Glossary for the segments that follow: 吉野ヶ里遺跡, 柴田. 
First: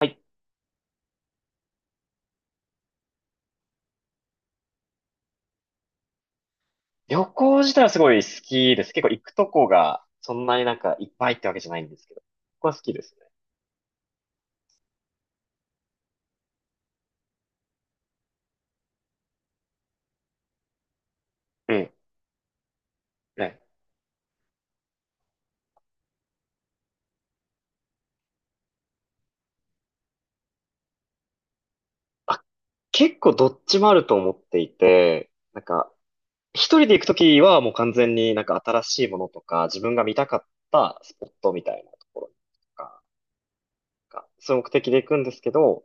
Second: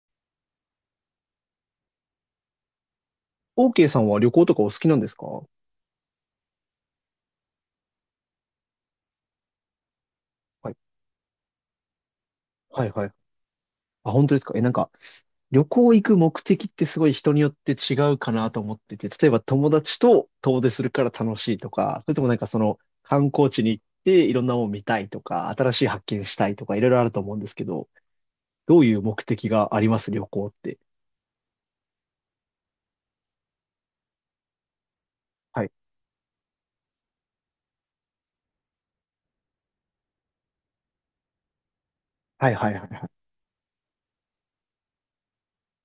はい、OK さんは旅行とかお好きなんですか？は旅行自体はすごい好きです。結構行くとこがそんなにない。んかいっぱいってわけじゃないんですけど、ここは好はいきではい。すあ、本当ですか？なんか、旅行行く目的ってすごい人によって違うかなと思ってて、例えば友達と遠出するから楽しいとね。か、それともなんかその観うん。光ね。地に行っていろんなもの見たいとか、新しい発見したいとか、いろいろあると思うんですけど、どういう目的があります、旅行って？あ、結構どっちもあると思っていて、なはんい。か一人で行くときはもう完全になんか新しいものとか自分が見たかったスポットみたいなところとはいはいはいはか、い。なんかそういう目的で行くんですけど、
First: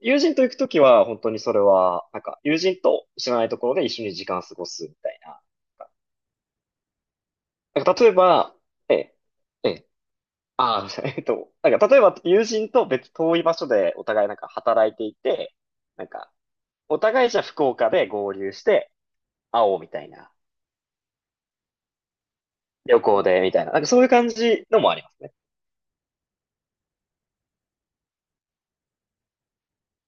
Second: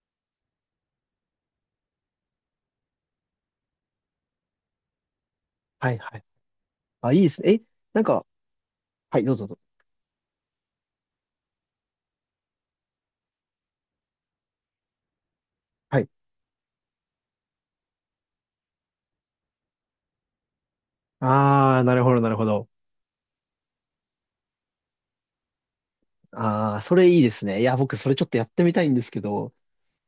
友人と行くときは本当にそれは、なんか友人と知らないところで一緒に時間を過ごすみたいな。はいはい。あ、いいですね。なんかなん例えか、ば、ええ、はい、どうぞどうえぞ。え、ああ、なんか、例えば友人と別遠い場所でお互いなんか働いていて、はなんい。か、お互いじゃあ福岡で合流して会おうみたいな、あー、なるほどなるほど。旅行でみたいな、なんかそういう感じのもありますね。あー、それいいですね。いや、僕それちょっとやってみたいんですけど、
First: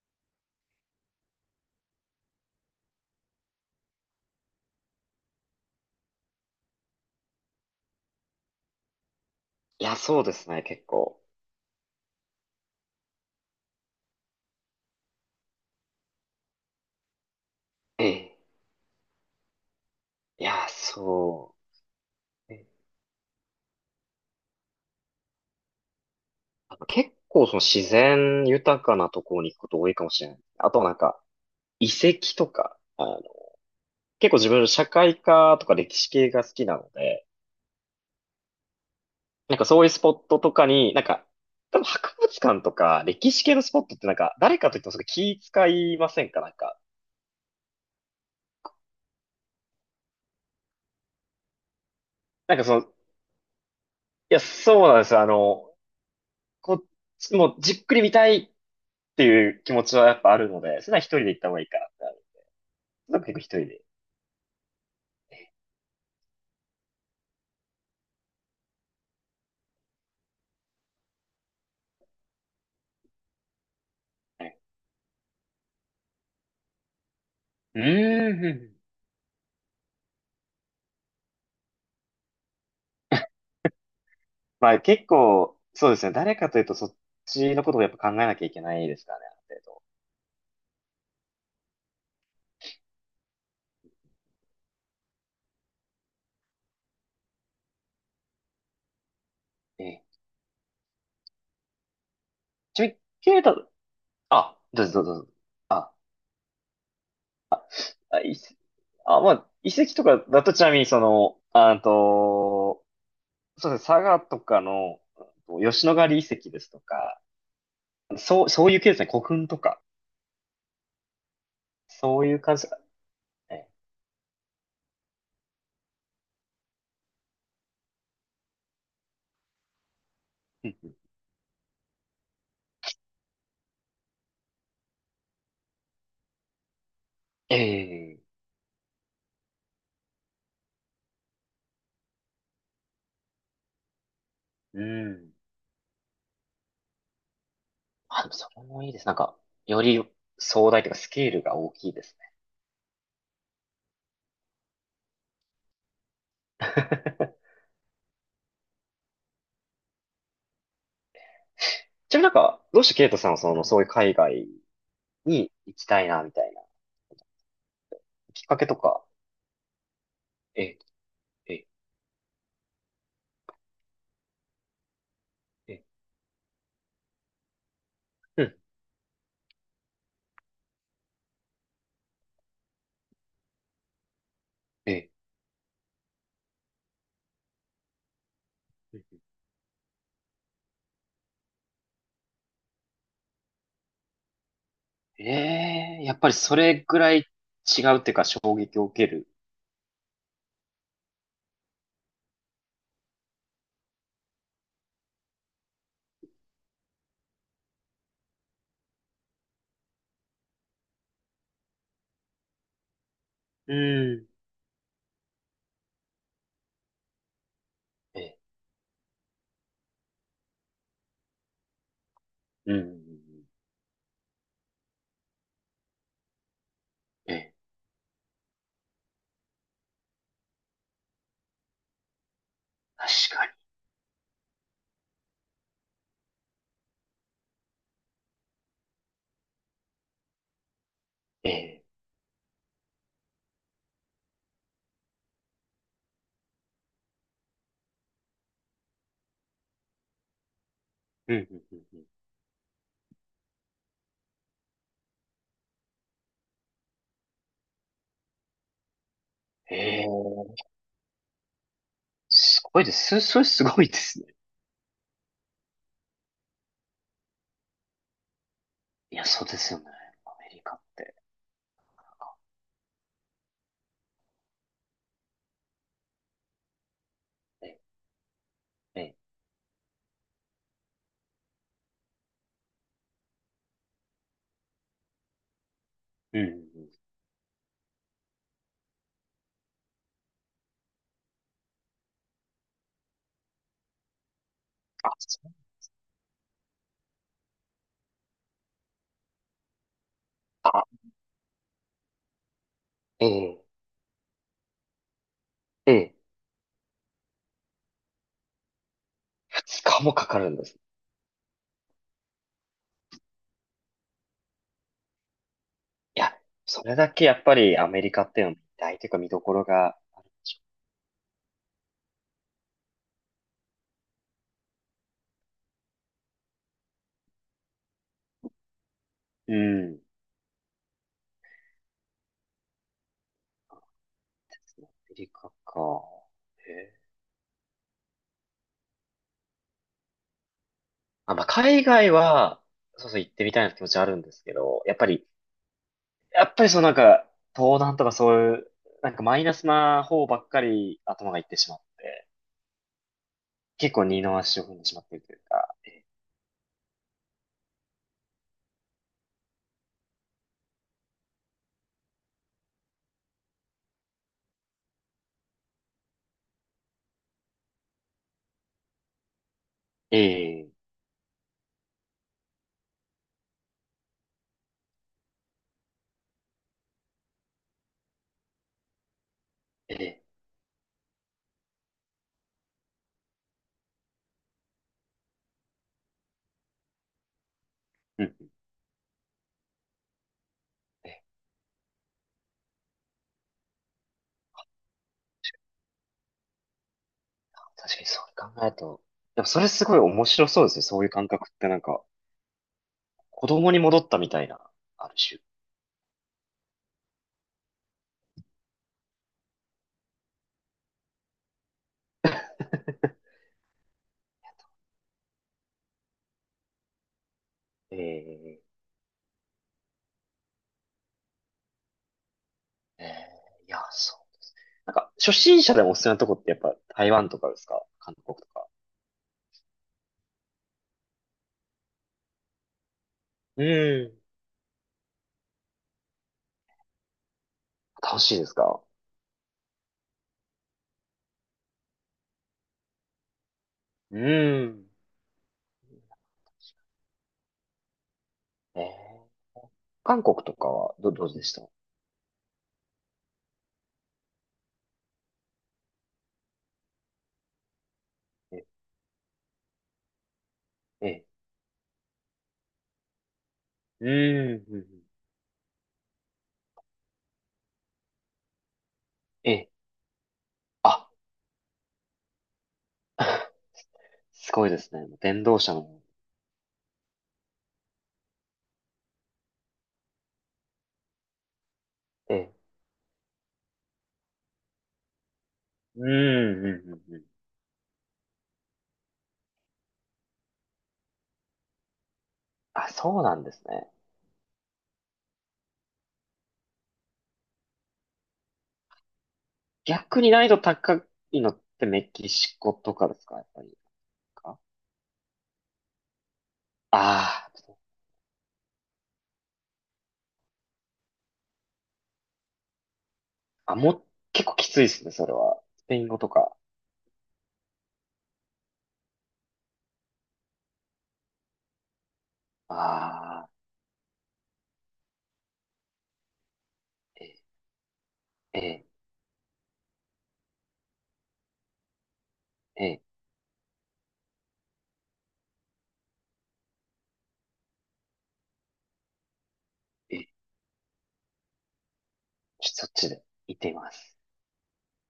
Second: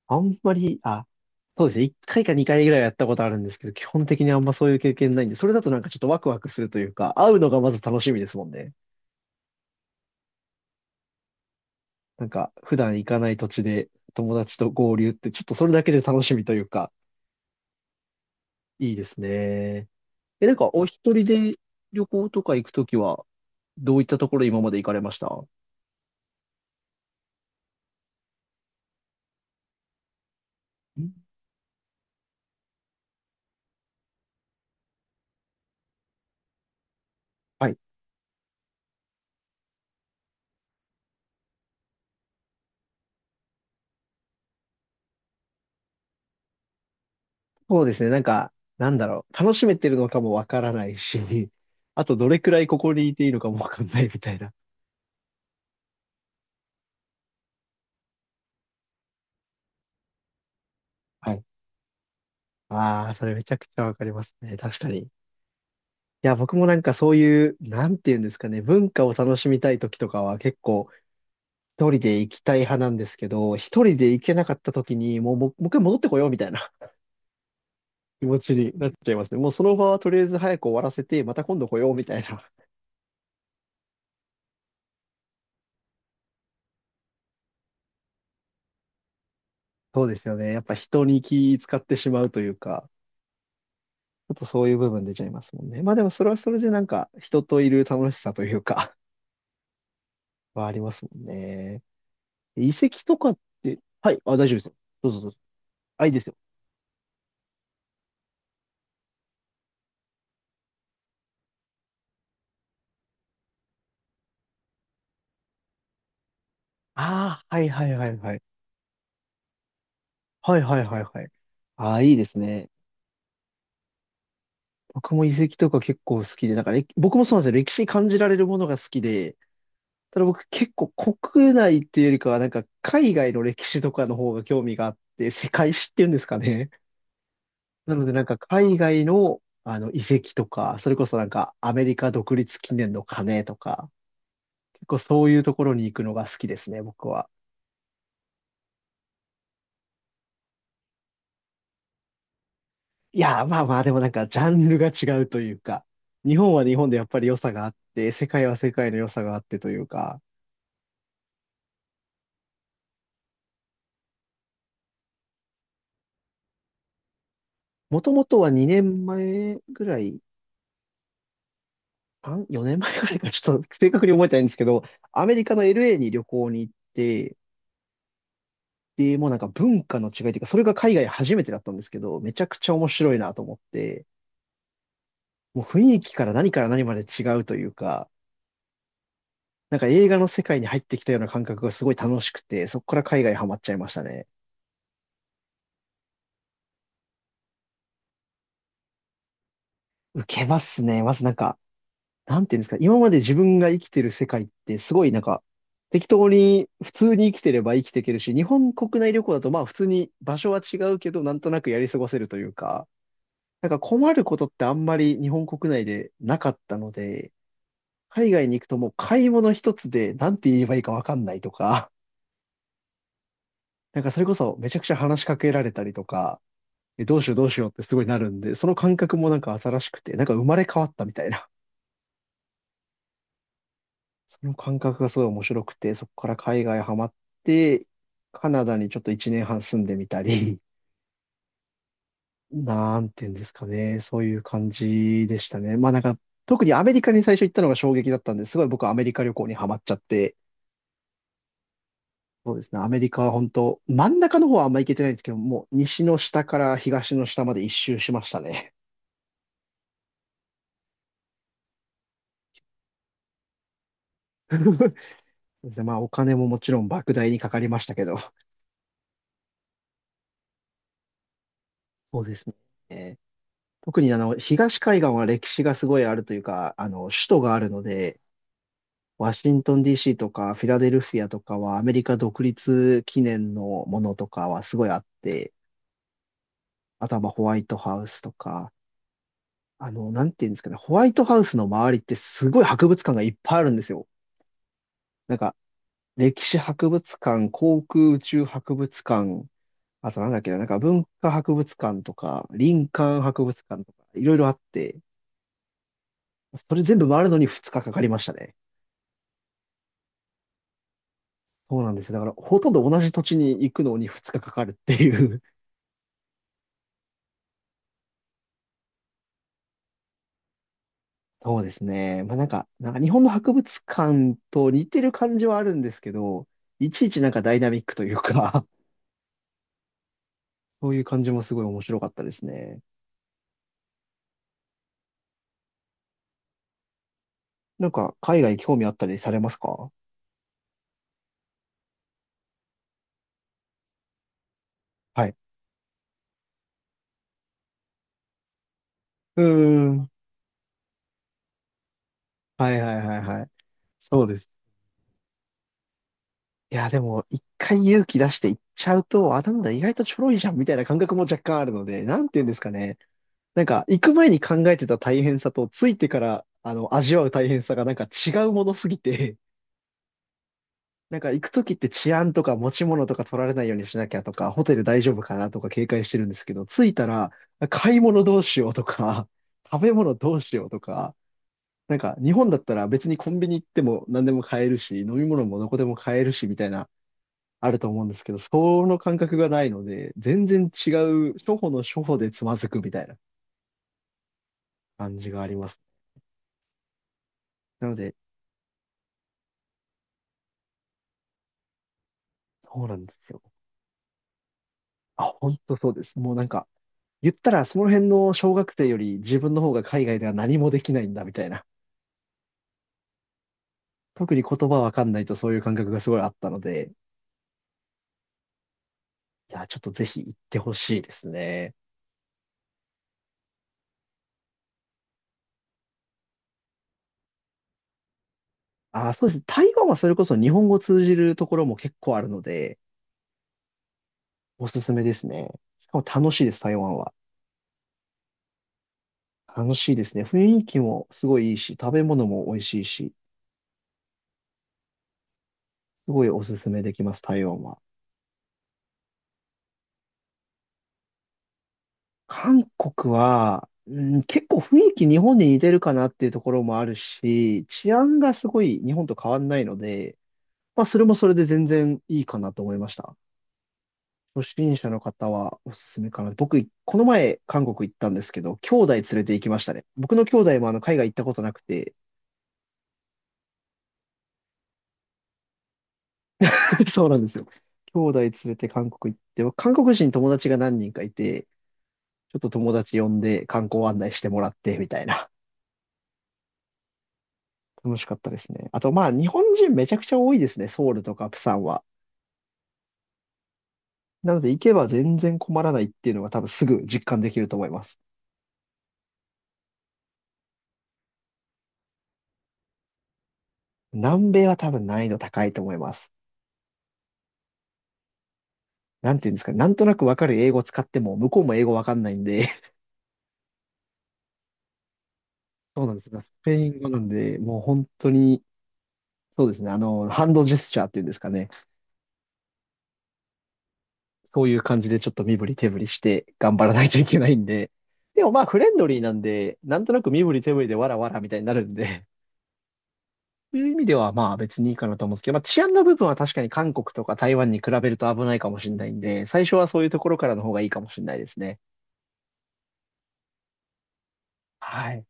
あんまり、あ、そうですね。1回か2回ぐらいはやったことあるんですけど、基本的にあんまそういう経験ないんで、それだとなんかちょっとワクワクするというか、会うのがまず楽しみですもんね。いや、そうですね、結構。なんか、普段行かない土地で友達と合流って、ちょっとそれだけで楽しみというか、ええ。いいですね。いなんや、か、お一人でそ旅行とう。かえ行え、くときは、どういったところ今まで行かれましたん？あと結構その自然豊かなところに行くこと多いかもしれない。あとなんか、遺跡とか、結構自分社会科とか歴史系が好きなので、はい。なんかそういうスポットとかに、なんか、多分博物館とか歴史系のスポットってなんか、誰かといってもそれ気使いませんか？なんか、そうですね。なんか、なんだろう。楽しめてるのかもわからないし、あとどれくなんらかいそこの、いこにいていいのかもわかんないみたいや、な。そうなんですよ。こっちもうじっくり見たいっていう気持ちはやっぱあるので、それは一人では行っい。た方がいいかなってなる。ああ、なんかそ結れ構一めちゃく人ちで。ゃわかりますね。確かに。いや、僕もなんかそういう、なんていうんですかね、文化を楽しみたい時とかは結構一人で行きたい派なんですけど、一人で行けなはかい、った時に、もう一回戻ってこようみたいな う 気ー持ん。うちにん、なっちゃいますね。もうその場はとりあえず早く終わらせて、また今度来ようみたいな。まあ結構、そうですね。誰かというとそっちのことをやっぱ考えなきゃいけないですからね、ある程度。そうですよね。やっぱ人に気使ってしまうというか、ちょっとそういう部分出ちゃいますもんね。まあでもそれはそれでなんか人といる楽しさというか ええ。はありますもんね。遺ちなみに、跡とかっケイタ、て、はい、あ、大丈夫あ、ですよ。どうぞどうぞ。どうぞ、あ、いいですよ。あ、あ、まあ、遺跡とかだとちなみにその、あと、そうですね、佐賀とかの、吉野ヶ里遺跡ですとか、ああ、はいはいはいはい。そういう系ですね、古墳とか、はいはいはいはい。ああ、いいそでういすう感じでね。すかね。僕も遺跡とか結構好きで、だから僕もそうなんですよ。歴史に感じられるものが好きで、ただ僕う結ん構うん、国内っていうよりかは、なんか海外の歴史とかの方が興味があって、世界史っていうんですかね。なのでえなんかえ、海外の、あの遺跡とか、それこそなんかアメリカ独立記念の鐘とか、う結構そうん。いうところに行くのが好きですね、僕は。あ、でもそれもいいです。なんか、より壮大というかスケールが大きいですね。いや、まあまあ、でもなんか、ジャンルが違うというか、日本は日本でやっぱり良 さがあって、世界は世界の良さがあってというか、ちなみになんか、どうしてケイトさんはその、そういう海外に行きたいな、みたいな、もともときっはかけと2か、年前ぐらい、ええ、ええ、3、4年前ぐらいか、ちょっと正確に覚えてないんですけど、アメリカの ええ、LA に旅行に行って、うん、で、もうなんか文化の違いというか、それが海外初めてだったんですけど、めちゃくちゃ面白いなと思って、えもう雰囲気から何から何まで違うというか、え。なんか映画の世界に入ってきたような感覚がすごい楽しくて、そこから海外ハマっちゃいましたね。ええ、やっぱりそれぐらい違うっていうか衝撃を受ける。受けますね。まずなんか、なんていうんですか、今まで自分が生きてる世界ってすごいなんか、適当に普通に生きてれば生きていけるし、日本国内旅行だとまあ普通に場所は違うけど、なんとなくやり過ごせるというか、なんうか困るん。ことってあんまり日本国内でなかったので、え海え、外に行くともう買い物一つでなんて言えばいいかわかんないとか、うん、うんうん、なんかそれこそめちゃくちゃ話しかけられたりとか、どうしよえうどうえ、しようってすごいなるんで、その感覚もなんか新しくて、なんか生まれ変わったみたいな確かその感覚がすごい面白くて、そこから海外ハマって、カナダにちょっと1年半住んでみたり、に。ええ、なんていうんですかね、そういう感じでしたね。まあなんか、特にアメリカに最初行ったのが衝撃だったんですごい僕はアメリカ旅行にハマっちゃって、うん、うん、うんうん、そうですね、アメリカは本当、真ん中の方はあんま行けてないんですけど、もう西の下から東の下まで一周しましたね。ええ、すごいです。それすごいですね。そうですね、まあお金ももちろん莫大にかかりましたけど、いや、そうですよね。アメリカって。そうですね。特にあの、東海岸は歴史がすごいあるというか、あの、首都があえるえ、ので、ええ、ワシントン DC とかフィラデルフィアとかはアメリカ独立記念のものとかはすごいあって、うん、うんうん。あとはまあホワイトハウスとか、あの、なんていうんですかね、ホワイトハウスの周りってすごい博物館がいっぱいあるんですよ。あ、なんそうか、歴史博物館、航空宇宙博物館、あとなんだっけな、なんか文か。化博物館とか、林間え博物え、館とか、いろいろあって、ええ、それ全部回るのに2日かかかりましたね。二日もかかるんです。そうなんですよ。だから、ほとんど同じ土地に行くのに2日かかかるっていう いや、それだけやっぱりアメリカっていうのは大というか見どころがあるでし そうですね。まあなんか日本の博物館と似てる感じはあるんですけど、いちいちなんかダイナミックというか ょう。うん。そういう感じもすごい面白かったですね。アメリカか。ええ、なんか、海外興味あったりされますか？あ、まあ、海外は、そうそう行ってみたいな気持ちはあるんですけど、やっぱはり、い。そのなんか、東南とかそういう、なんかマうイナスーなん。方ばっかり頭がいってしまって、はいはいはいはい。結構二そうのです。足を踏んでしまっているというか、いや、でも、一回勇気出して行っちゃうと、あ、なんだ、意外とちょろいじゃんみたいな感覚も若干あるので、なんて言うんですかね。なんか、行く前に考えてた大変さと、着いてから、あの、味わう大変さがなんか違うものすぎて、ええ、なんか行くときって治安とか持ち物とか取られないようにしなきゃとか、ホテル大丈夫かなとか警戒してるんですけど、着いたら、買い物どうしようとか、食べえ物え、どうしようとか、なんか日本だったら別にコンビニ行っても何でも買えるし、飲み物もどこでも買えるし、みたいな、あると思うんでうすけん、ど、その感覚がないので、全然違ええ、う、初歩の初歩でつまずくみたいな感じがあります。なの確かにで、そう考えると、でもそれすごい面白そうですね、そういう感覚ってなんか、そうなんですよ。子供に戻ったみたいな、あるあ、種。本当そうです。もうなんか、言ったらその辺の小学生より自分の方が海外では何もできないんだみたいな。特に言葉わかんないとそういう感覚がすごいあったので、ええ、いや、ちょっとぜひ行ってほしいですね。ええ、いや、そう。なんか、初心者でもおすすめなとこってやっぱ台湾とかですか？韓国とか。あ、そうです。台湾はそれこそ日本語通じるところも結構あるので、うん。おすすめですね。しかも楽しいです、台湾は。楽しいですか？楽しいですね。雰囲気もすごいいいし、食べ物も美味しいし、うん。すごいおすすめできます、台湾は。えー、韓国とかはどうでした？韓国は、うん、結構雰囲気日本に似てるかなっていうところもあるし、治安がすごえ、い日本と変わんないので、まあそれもえ、それで全然いいかなと思いました。う初ん。心う者のん、方はおすすめかな。僕、この前韓国行ったんですけど、兄弟連れて行きえ、ましえ、たね。僕の兄弟もあの海あ、外行ったことなくて、すごいですね。電動車の。 そうなんですよ。兄弟連れて韓国行って、韓国人友達が何人かいて、ちょっえ。と友達呼んで観光案内してもらってみたいな。うんうん。うんうん、楽しかったですね。あと、まあ、日本人めちゃくちゃ多いですね。ソウルとかプサンは。あ、そうなんですね。なので、行けば全然困らないっていうのが多分すぐ実感できると思います。逆に難易度高いのってメキシコとかですか？やっぱり。南米はあ多分難易度高いと思います。あー、なんていうんですかね、なんとなくわかる英語使っても、向こうも英語わかんないんで、あ、もう、結構きついですね、それは。そスうなペんでイすン語よ。とスペか。イン語なんで、もう本当に、そうですね。あの、ハンドジェスチャーっていうんですかね。ああ、そういう感じでちょっと身振り手振りして頑張らないといけなえ、いんで。でもまあ、フレンえ、ドリーなんで、なんとなく身振り手振りでわらわらみたいになるんで、え、いう意味では、まあ別にいいかなと思うんですけど、まあ治安の部分は確かに韓国とか台湾に比べると危ないかもしれないんで、最初はそういうところえ、からの方がいいかもしれないですね。そっちで行ってみます。はい。